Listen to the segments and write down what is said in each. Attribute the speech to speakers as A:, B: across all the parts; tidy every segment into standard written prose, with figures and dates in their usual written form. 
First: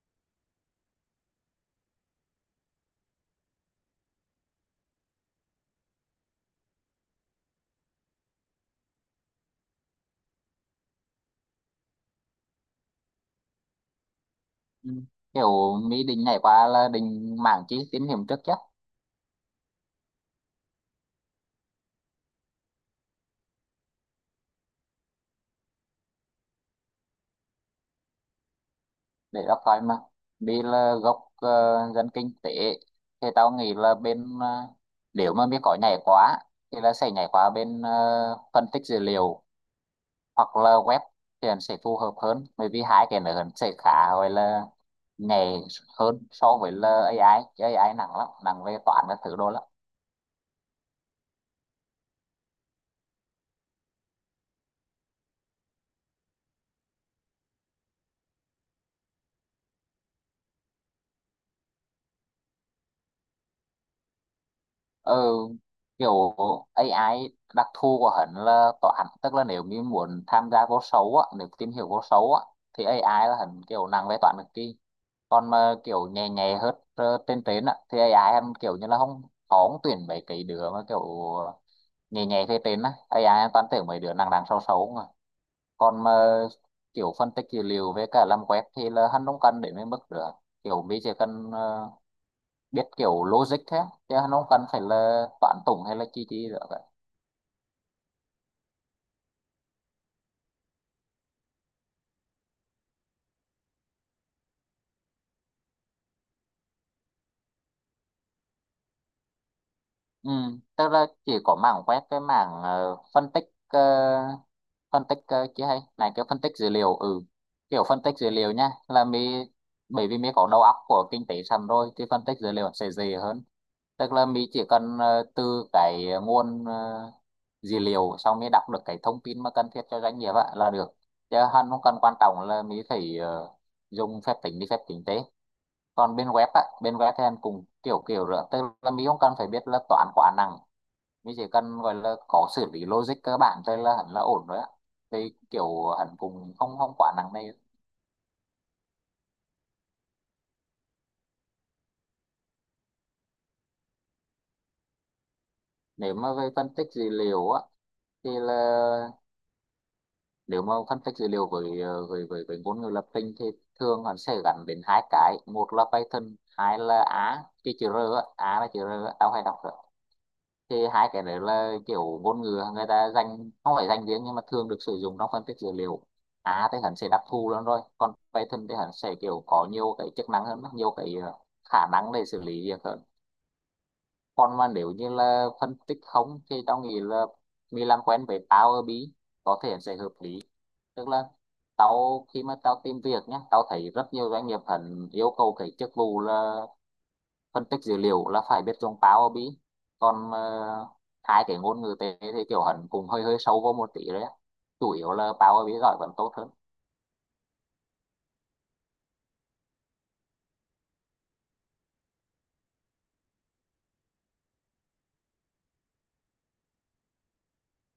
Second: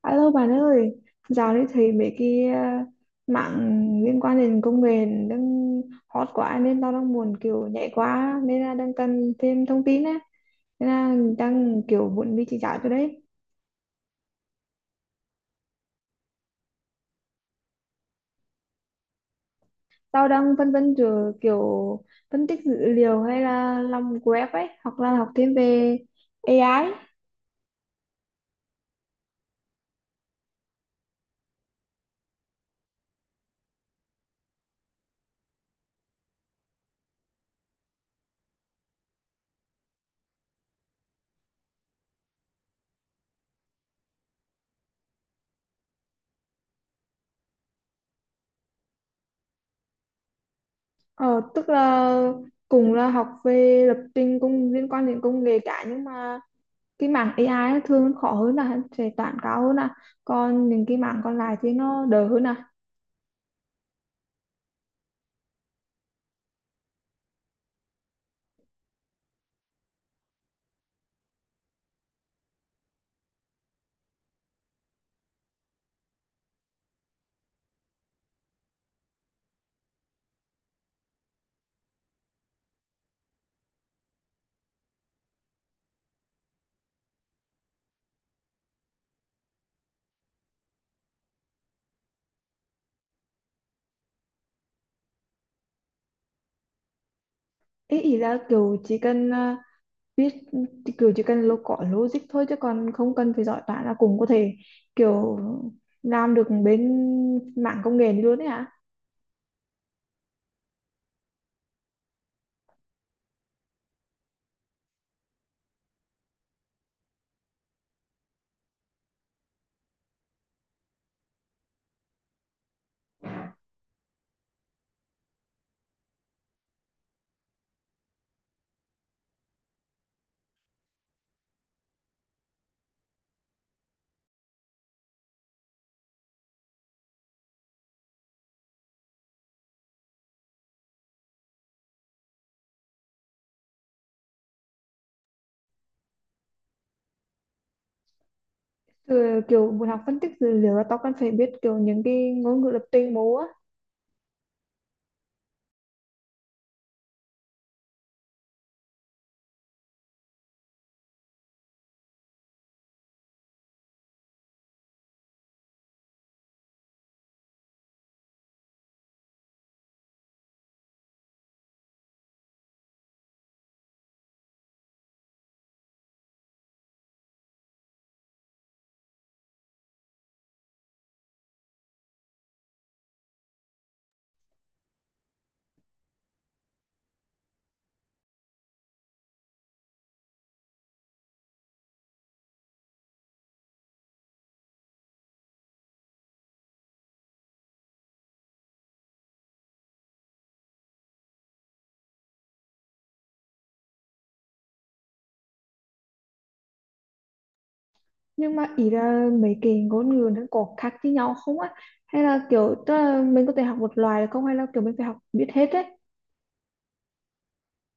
A: Alo bạn ơi, dạo này thấy mấy cái mạng liên quan đến công nghệ đang hot quá nên tao đang muốn kiểu nhảy quá nên là đang cần thêm thông tin á. Nên là đang kiểu muốn đi chỉ giáo cho đấy.
B: Ừ. Kiểu Mỹ định nhảy qua là định mảng chi tín hiểm trước chứ,
A: Tao đang phân vân giữa kiểu phân tích dữ liệu hay là làm web ấy, hoặc là học thêm về AI.
B: để đọc coi mà, vì là gốc dân kinh tế. Thì tao nghĩ là bên nếu mà Mỹ có nhảy quá thì là sẽ nhảy qua bên phân tích dữ liệu hoặc là web, thì nó sẽ phù hợp hơn bởi vì hai cái nữa nó sẽ khá gọi là nhảy hơn so với là a i, chứ a i nặng lắm, nặng về toán các thứ đồ lắm.
A: Ờ, tức là cùng là học về lập trình cùng liên quan đến công nghệ cả, nhưng mà cái mảng AI nó thường khó hơn, là sẽ toán cao hơn à, còn những cái mảng còn lại thì nó đỡ hơn à?
B: ừ, Kiểu AI, đặc thù của hắn là toán, tức là nếu như muốn tham gia vô số á, nếu tìm hiểu vô số á thì AI là hắn kiểu nặng về toán cực kỳ. Còn mà kiểu nhẹ nhẹ hết trên trên á thì AI hắn kiểu như là không khó, không tuyển mấy cái đứa mà kiểu nhẹ nhẹ phía trên á, AI hắn toàn tuyển mấy đứa nặng nặng xấu xấu mà. Còn mà kiểu phân tích dữ liệu với cả làm web thì là hắn không cần đến mấy mức nữa, kiểu mình chỉ cần biết kiểu logic thế, chứ nó không cần phải là toán tủng hay là chi chi nữa cả.
A: Ý ý là kiểu chỉ cần biết, kiểu chỉ cần lo có logic thôi chứ còn không cần phải giỏi toán là cũng có thể kiểu làm được bên mảng công nghệ này luôn đấy hả?
B: Ừ, tức là chỉ có mảng web, cái mảng phân tích chứ hay này, cái phân tích dữ liệu. Ừ, kiểu phân tích dữ liệu nha là mi, bởi vì mi có đầu óc của kinh tế sẵn rồi thì phân tích dữ liệu sẽ dễ hơn. Tức là mi chỉ cần từ cái nguồn dữ liệu, xong mi đọc được cái thông tin mà cần thiết cho doanh nghiệp á là được, chứ hắn không cần quan trọng là mi phải dùng phép tính đi phép tính tế. Còn bên web á, bên web thì em cũng kiểu kiểu rồi, tức là mình không cần phải biết là toán quá nặng, mình chỉ cần gọi là có xử lý logic cơ bản thôi là hẳn là ổn rồi á. Thì kiểu hẳn cũng không không quá nặng này.
A: Ừ, kiểu muốn học phân tích dữ liệu là tao cần phải biết kiểu những cái ngôn ngữ lập trình bố á?
B: Nếu mà về phân tích dữ liệu á thì là nếu mà phân tích dữ liệu với với ngôn ngữ lập trình thì thường hẳn sẽ gắn đến hai cái, một là Python, hai là A, cái chữ R á, A là chữ R á, tao hay đọc. Thì hai cái đấy là kiểu ngôn ngữ người ta dành, không phải dành riêng nhưng mà thường được sử dụng trong phân tích dữ liệu. Á thì hắn sẽ đặc thù lắm rồi, còn Python thì hắn sẽ kiểu có nhiều cái chức năng hơn, nhiều cái khả năng để xử lý việc hơn. Còn mà nếu như là phân tích không thì tao nghĩ là mình làm quen với Power BI có thể sẽ hợp lý. Tức là tao khi mà tao tìm việc nhé, tao thấy rất nhiều doanh nghiệp hắn yêu cầu cái chức vụ là phân tích dữ liệu là phải biết dùng Power BI. Còn hai cái ngôn ngữ tế thì kiểu hẳn cũng hơi hơi sâu vô một tí đấy á. Chủ yếu là Power BI giỏi vẫn tốt hơn.
A: Nhưng mà ý là mấy cái ngôn ngữ nó có khác với nhau không á, hay là kiểu, tức là mình có thể học một loài được không, hay là kiểu mình phải học biết hết đấy?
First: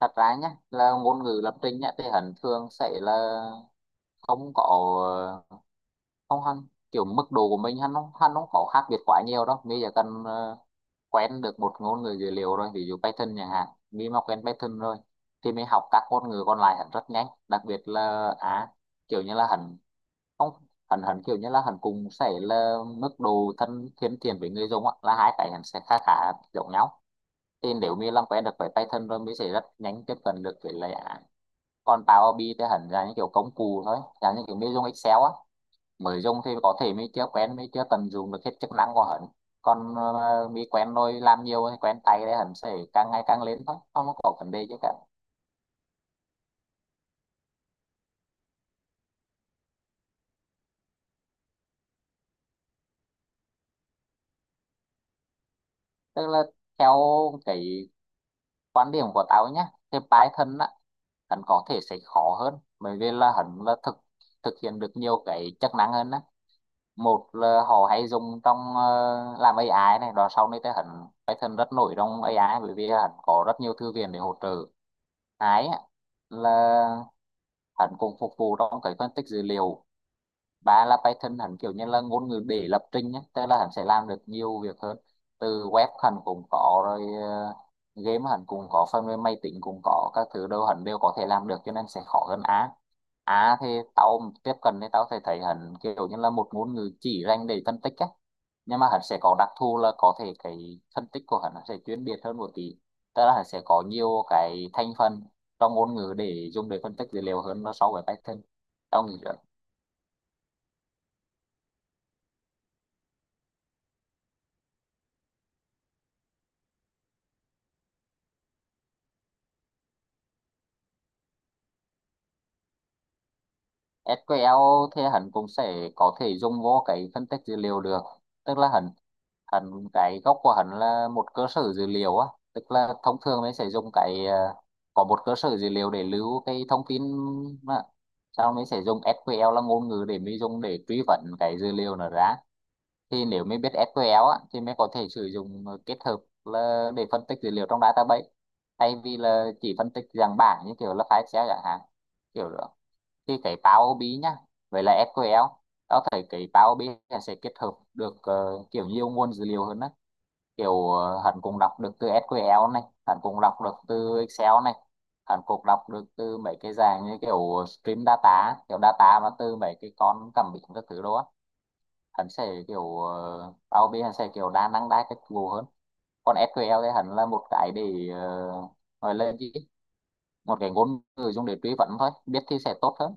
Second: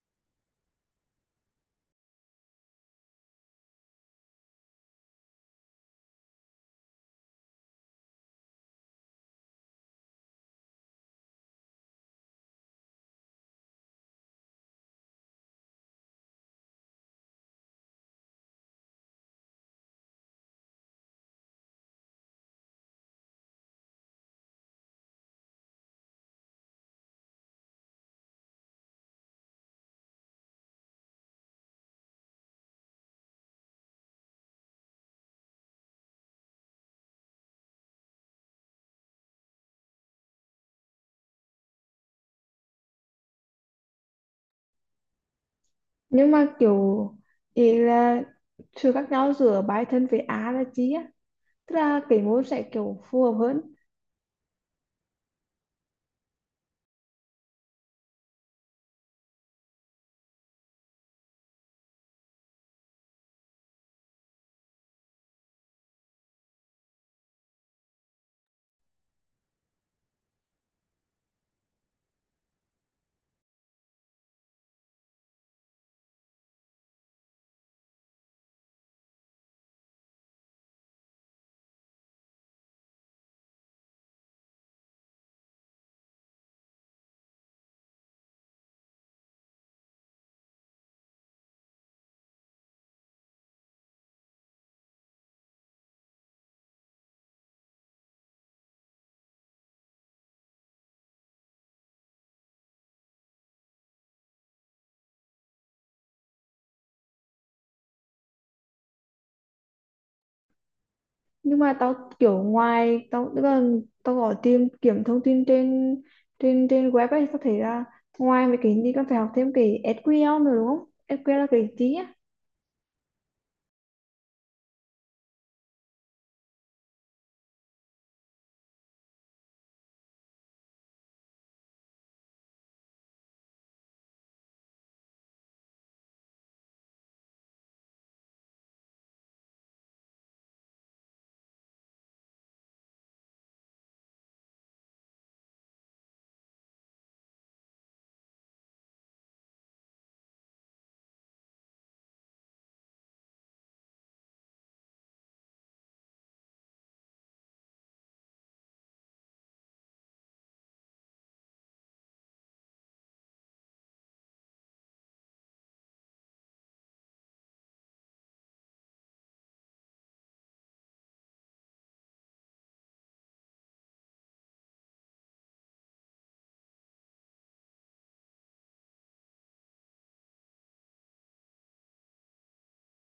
B: Thật ra nhá, là ngôn ngữ lập trình nhá thì hẳn thường sẽ là không có, ờ, không hẳn, kiểu mức độ của mình hắn không, hắn không có khác biệt quá nhiều đâu, bây giờ cần quen được một ngôn ngữ dữ liệu rồi, ví dụ Python chẳng hạn, mình mà quen Python rồi thì mình học các ngôn ngữ còn lại hẳn rất nhanh, đặc biệt là à kiểu như là hẳn không, hắn hắn kiểu như là hắn cũng sẽ là mức độ thân thân thiện với người dùng á, là hai cái hắn sẽ khá khá giống nhau. Thì nếu như làm quen được với Python rồi mới sẽ rất nhanh tiếp cận được với lại án. Còn Power BI thì hắn là những kiểu công cụ thôi, là những kiểu mình dùng Excel á, mới dùng thì có thể mình chưa quen, mình chưa tận dụng được hết chức năng của hắn. Còn mình quen rồi, làm nhiều quen tay thì hắn sẽ càng ngày càng lên thôi, không có vấn đề chứ cả.
A: Nhưng mà kiểu, ý là sự khác nhau giữa bài thân với á là chi á, tức là cái môn sẽ kiểu phù hợp hơn.
B: Tức là theo cái quan điểm của tao nhé, thì Python á, hắn có thể sẽ khó hơn bởi vì là hắn là thực thực hiện được nhiều cái chức năng hơn á. Một là họ hay dùng trong làm AI này đó, sau này thì hắn Python rất nổi trong AI bởi vì hắn có rất nhiều thư viện để hỗ trợ cái á, là hắn cũng phục vụ trong cái phân tích dữ liệu. Ba là Python hẳn kiểu như là ngôn ngữ để lập trình nhé, tức là hẳn sẽ làm được nhiều việc hơn, từ web hẳn cũng có rồi, game hẳn cũng có, phần mềm máy tính cũng có, các thứ đâu hẳn đều có thể làm được, cho nên sẽ khó hơn A. A thì tao tiếp cận thì tao sẽ thấy hẳn kiểu như là một ngôn ngữ chỉ dành để phân tích á, nhưng mà hẳn sẽ có đặc thù là có thể cái phân tích của hẳn nó sẽ chuyên biệt hơn một tí, tức là hẳn sẽ có nhiều cái thành phần trong ngôn ngữ để dùng để phân tích dữ liệu hơn nó so với Python, tao nghĩ.
A: Nhưng mà tao kiểu, ngoài tao tức là tao gọi tìm kiếm thông tin trên trên trên web ấy, tao thấy là ngoài mấy cái gì con phải học thêm cái SQL nữa đúng không? SQL là cái gì á?
B: SQL thì hẳn cũng sẽ có thể dùng vô cái phân tích dữ liệu được. Tức là hẳn hẳn cái gốc của hẳn là một cơ sở dữ liệu á, tức là thông thường mình sẽ dùng cái có một cơ sở dữ liệu để lưu cái thông tin, mà sau mình sẽ dùng SQL là ngôn ngữ để mình dùng để truy vấn cái dữ liệu nó ra. Thì nếu mình biết SQL á, thì mình có thể sử dụng kết hợp là để phân tích dữ liệu trong database, thay vì là chỉ phân tích dạng bảng như kiểu là file Excel chẳng hạn, kiểu đó. Thì cái Power BI ai nhá, vậy là SQL, tao thấy cái Power BI là sẽ kết hợp được kiểu nhiều nguồn dữ liệu hơn đó, kiểu hắn cũng đọc được từ SQL này, hắn cũng đọc được từ Excel này, hắn cũng đọc được từ mấy cái dạng như kiểu stream data, kiểu data mà từ mấy cái con cảm biến các thứ đó á. Hắn sẽ kiểu Power BI ai hắn sẽ kiểu đa năng đa cách vụ hơn. Còn SQL thì hắn là một cái để ờ, gọi là gì, một cái ngôn ngữ dùng để truy vấn thôi, biết thì sẽ tốt hơn.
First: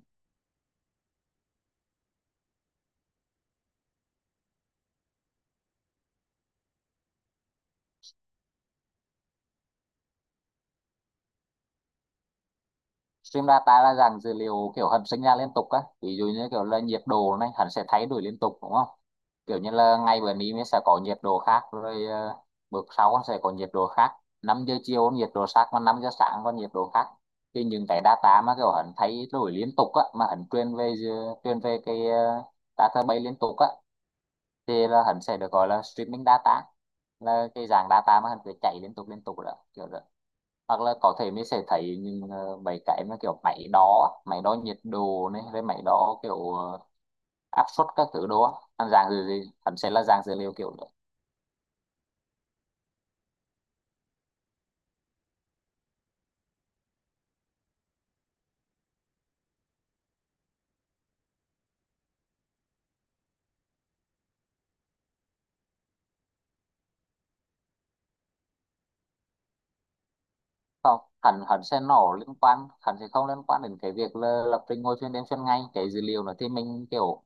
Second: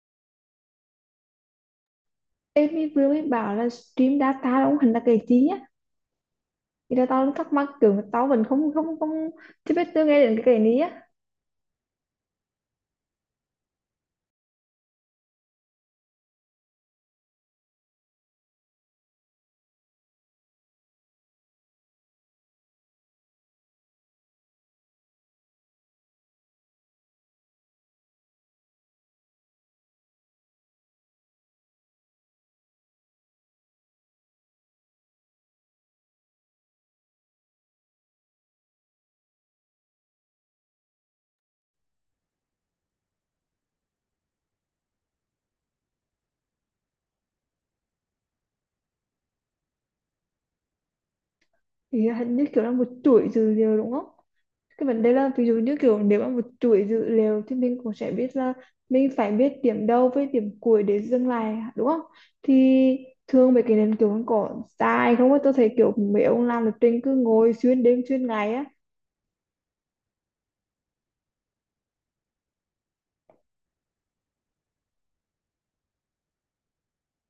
A: Em mới vừa mới bảo là stream data đúng không? Hình là cái gì á? Thì là tao thắc mắc kiểu tao vẫn không không không chưa biết, chưa nghe đến cái này á.
B: Stream data là dạng dữ liệu kiểu hầm sinh ra liên tục á, ví dụ như kiểu là nhiệt độ này hẳn sẽ thay đổi liên tục đúng không, kiểu như là ngày bữa nay mình sẽ có nhiệt độ khác rồi, bữa sau con sẽ có nhiệt độ khác, 5 giờ chiều con nhiệt độ khác, còn 5 giờ sáng con nhiệt độ khác. Thì những cái data mà kiểu hẳn thay đổi liên tục á, mà hẳn truyền về truyền về cái database liên tục á, thì là hẳn sẽ được gọi là streaming data, là cái dạng data mà hẳn cứ chạy liên tục đó, kiểu đó. Hoặc là có thể mình sẽ thấy những mấy cái mà kiểu máy đo á, máy đo nhiệt độ này, với máy đo kiểu áp suất các thứ đó, anh dạng gì gì hẳn sẽ là dạng dữ liệu kiểu.
A: Thì hình như kiểu là một chuỗi dữ liệu đúng không? Cái vấn đề là ví dụ như kiểu nếu mà một chuỗi dữ liệu thì mình cũng sẽ biết là mình phải biết điểm đầu với điểm cuối để dừng lại đúng không? Thì thường mấy cái nền kiểu nó có dài không á? Tôi thấy kiểu mấy ông làm lập trình cứ ngồi xuyên đêm xuyên ngày á.
B: Không hẳn hẳn sẽ nổ liên quan, hẳn sẽ không liên quan đến cái việc là lập trình ngồi chuyên đêm chuyên ngày. Cái dữ liệu nó thì mình kiểu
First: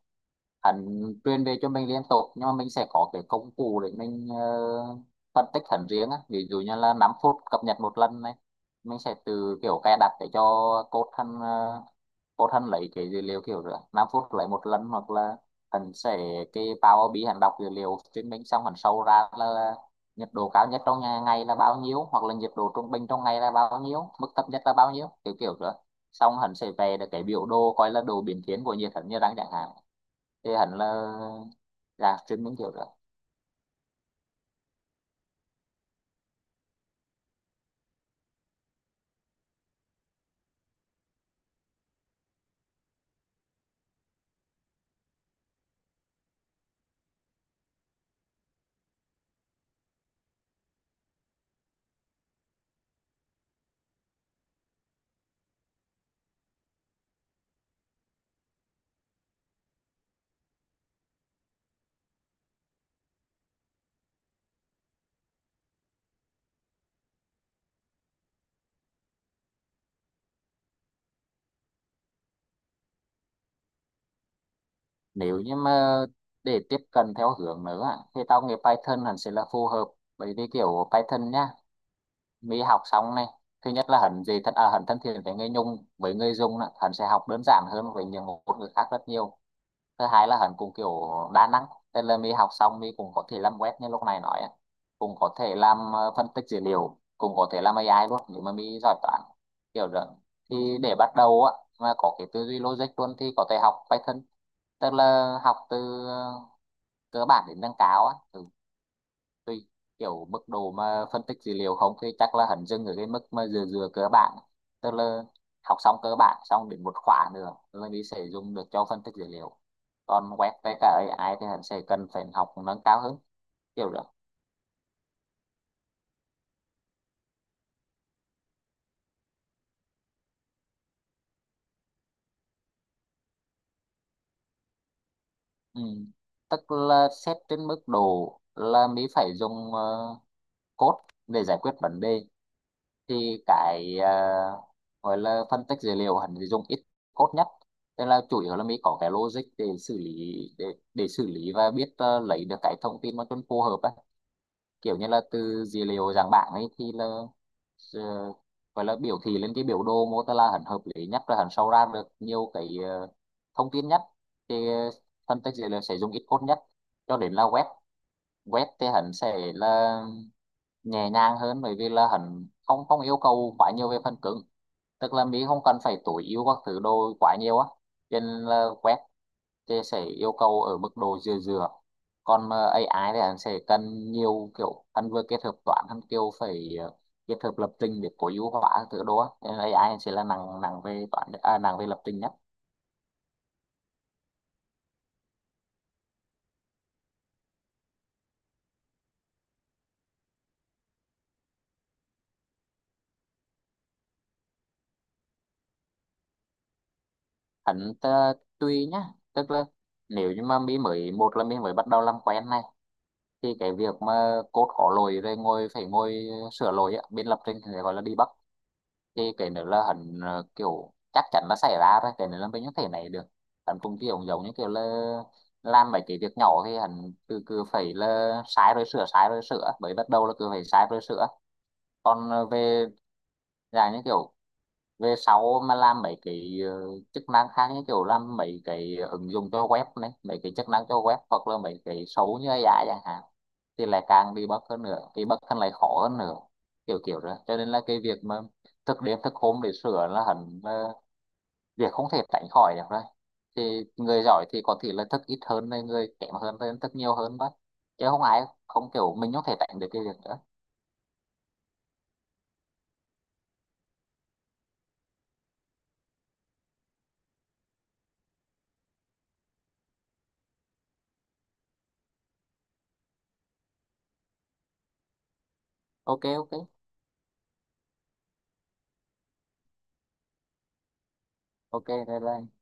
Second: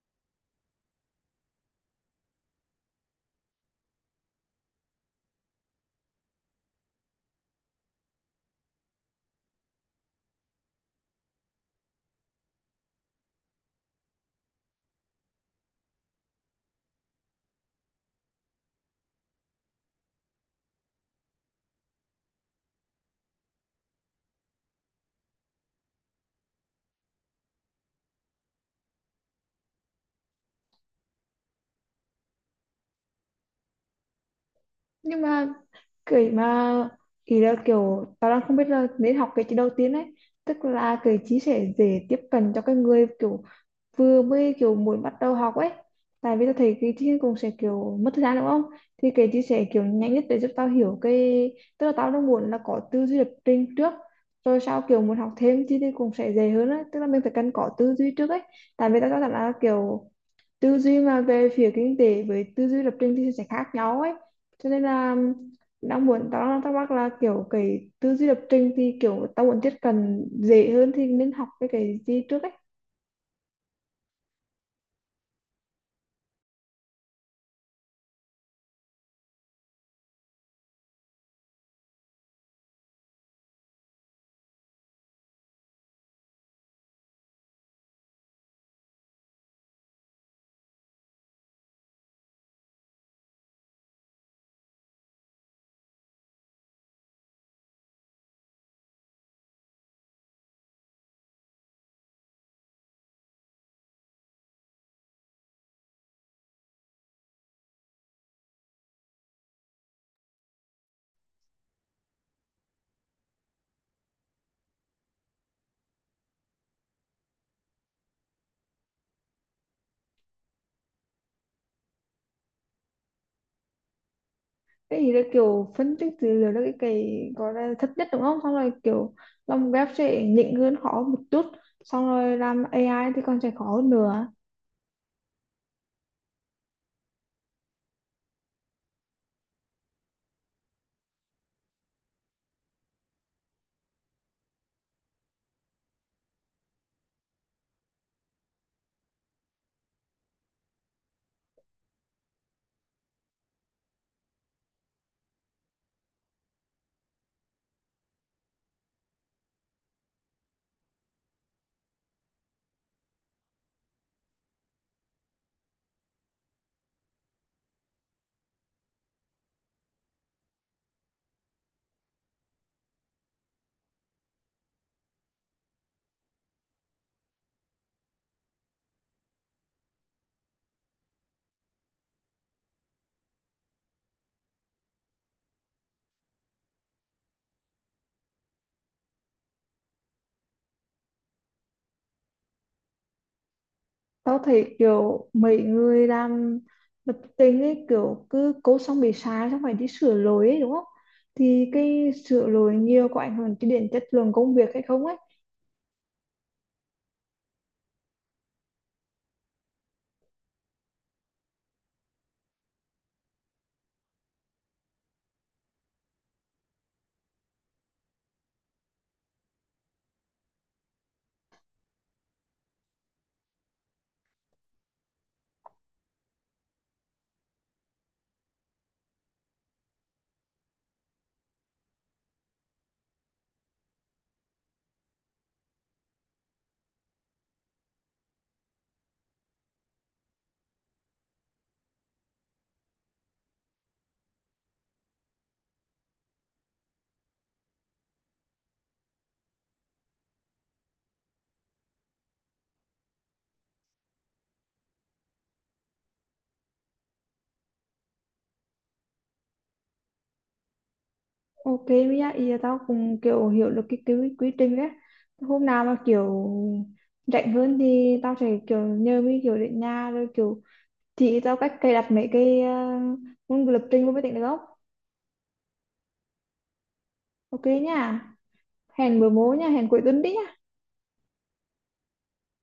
B: hẳn truyền về cho mình liên tục, nhưng mà mình sẽ có cái công cụ để mình phân tích hẳn riêng á. Ví dụ như là 5 phút cập nhật một lần này, mình sẽ từ kiểu cài đặt để cho code hẳn code hẳn lấy cái dữ liệu kiểu rồi 5 phút lấy một lần, hoặc là hẳn sẽ cái Power BI hẳn đọc dữ liệu trên mình, xong hẳn sâu ra là nhiệt độ cao nhất trong ngày là bao nhiêu, hoặc là nhiệt độ trung bình trong ngày là bao nhiêu, mức thấp nhất là bao nhiêu, kiểu kiểu nữa. Xong hắn sẽ về được cái biểu đồ coi là đồ biến thiên của nhiệt hắn như đang chẳng hạn. Thì hắn là chuyên môn kiểu nữa.
A: Nhưng mà cái mà ý là kiểu tao đang không biết là nên học cái gì đầu tiên ấy, tức là cái chí sẽ dễ tiếp cận cho cái người kiểu vừa mới kiểu muốn bắt đầu học ấy. Tại vì tôi thấy cái chia cũng sẽ kiểu mất thời gian đúng không? Thì cái chia sẻ kiểu nhanh nhất để giúp tao hiểu cái, tức là tao đang muốn là có tư duy lập trình trước, rồi sau kiểu muốn học thêm thì cũng sẽ dễ hơn á, tức là mình phải cần có tư duy trước ấy. Tại vì tao cho rằng là kiểu tư duy mà về phía kinh tế với tư duy lập trình thì sẽ khác nhau ấy, cho nên là đang muốn, tao đang thắc mắc là kiểu cái tư duy lập trình thì kiểu tao muốn tiếp cận dễ hơn thì nên học cái gì trước ấy.
B: Nếu như mà để tiếp cận theo hướng nữa thì tao nghĩ Python hẳn sẽ là phù hợp, bởi vì kiểu Python nhá. Mỹ học xong này, thứ nhất là hắn thân thiện với người Nhung với người Dung á, hắn sẽ học đơn giản hơn với những ngôn ngữ khác rất nhiều. Thứ hai là hắn cũng kiểu đa năng, tức là Mỹ học xong Mỹ cũng có thể làm web như lúc này nói á. Cũng có thể làm phân tích dữ liệu, cũng có thể làm AI luôn nếu mà Mỹ giỏi toán, kiểu đó. Thì để bắt đầu á mà có cái tư duy logic luôn thì có thể học Python, tức là học từ cơ bản đến nâng cao á. Tùy kiểu mức độ mà phân tích dữ liệu không thì chắc là hắn dừng ở cái mức mà dừa dừa cơ bản. Tức là học xong cơ bản xong đến một khóa nữa là đi sẽ dùng được cho phân tích dữ liệu. Còn web với cả AI thì hắn sẽ cần phải học nâng cao hơn, kiểu đó.
A: Cái gì đó kiểu phân tích dữ liệu đó, cái gọi là thấp nhất đúng không, xong rồi kiểu làm web sẽ nhỉnh hơn khó một chút, xong rồi làm AI thì còn sẽ khó hơn nữa.
B: Ừ. Tức là xét trên mức độ là mình phải dùng code để giải quyết vấn đề, thì cái gọi là phân tích dữ liệu hắn dùng ít code nhất. Tức là chủ yếu là mình có cái logic để xử lý để xử lý và biết lấy được cái thông tin mà cho nó phù hợp á. Kiểu như là từ dữ liệu dạng bảng ấy thì là ờ, gọi là biểu thị lên cái biểu đồ mô tả là hắn hợp lý nhất, và hắn sau ra được nhiều cái thông tin nhất. Thì phân tích dữ liệu sẽ dùng ít code nhất, cho đến là web. Web thì hắn sẽ là nhẹ nhàng hơn bởi vì là hắn không không yêu cầu quá nhiều về phần cứng. Tức là Mỹ không cần phải tối ưu các thứ đồ quá nhiều á, cho nên là web thì sẽ yêu cầu ở mức độ vừa vừa. Còn mà AI thì hắn sẽ cần nhiều, kiểu hắn vừa kết hợp toán, hắn kiểu phải kết hợp lập trình để tối ưu hóa các thứ đồ á, cho nên AI hắn sẽ là nặng, nặng về toán à, nặng về lập trình nhất.
A: Tao thấy kiểu mấy người làm lập trình ấy kiểu cứ code xong bị sai xong phải đi sửa lỗi ấy đúng không? Thì cái sửa lỗi nhiều có ảnh hưởng đến chất lượng công việc hay không ấy?
B: Hắn tùy nhá. Tức là nếu như mà Mỹ mới, một là Mỹ mới bắt đầu làm quen này. Thì cái việc mà code có lỗi rồi ngồi phải ngồi sửa lỗi á, bên lập trình thì gọi là debug, thì cái nữa là hẳn kiểu chắc chắn là xảy ra rồi, cái nữa là mình không thể này được. Hắn cũng kiểu giống như kiểu là làm mấy cái việc nhỏ thì hẳn cứ cứ phải là sai rồi sửa, sai rồi sửa, bởi bắt đầu là cứ phải sai rồi sửa. Còn về dài như kiểu về sau mà làm mấy cái chức năng khác, như kiểu làm mấy cái ứng dụng cho web này, mấy cái chức năng cho web hoặc là mấy cái xấu như AI chẳng hạn, thì lại càng đi bug hơn nữa, bị bug hơn lại khó hơn nữa, kiểu kiểu rồi. Cho nên là cái việc mà thức đêm thức hôm để sửa là hẳn việc không thể tránh khỏi được rồi. Thì người giỏi thì có thể là thức ít hơn này, người kém hơn thì thức nhiều hơn đó. Chứ không ai không, kiểu mình không thể tránh được cái việc đó.
A: Ok, với lại ý là tao cũng kiểu hiểu được cái quy trình ấy. Hôm nào mà kiểu rảnh hơn thì tao sẽ kiểu nhờ mấy kiểu đến nhà rồi kiểu chị tao cách cài đặt mấy cái môn lập trình vô máy tính được không?
B: Ok ok.
A: Ok nha. Hẹn bữa mố nha, hẹn cuối tuần đi nha.
B: Ok, bye bye.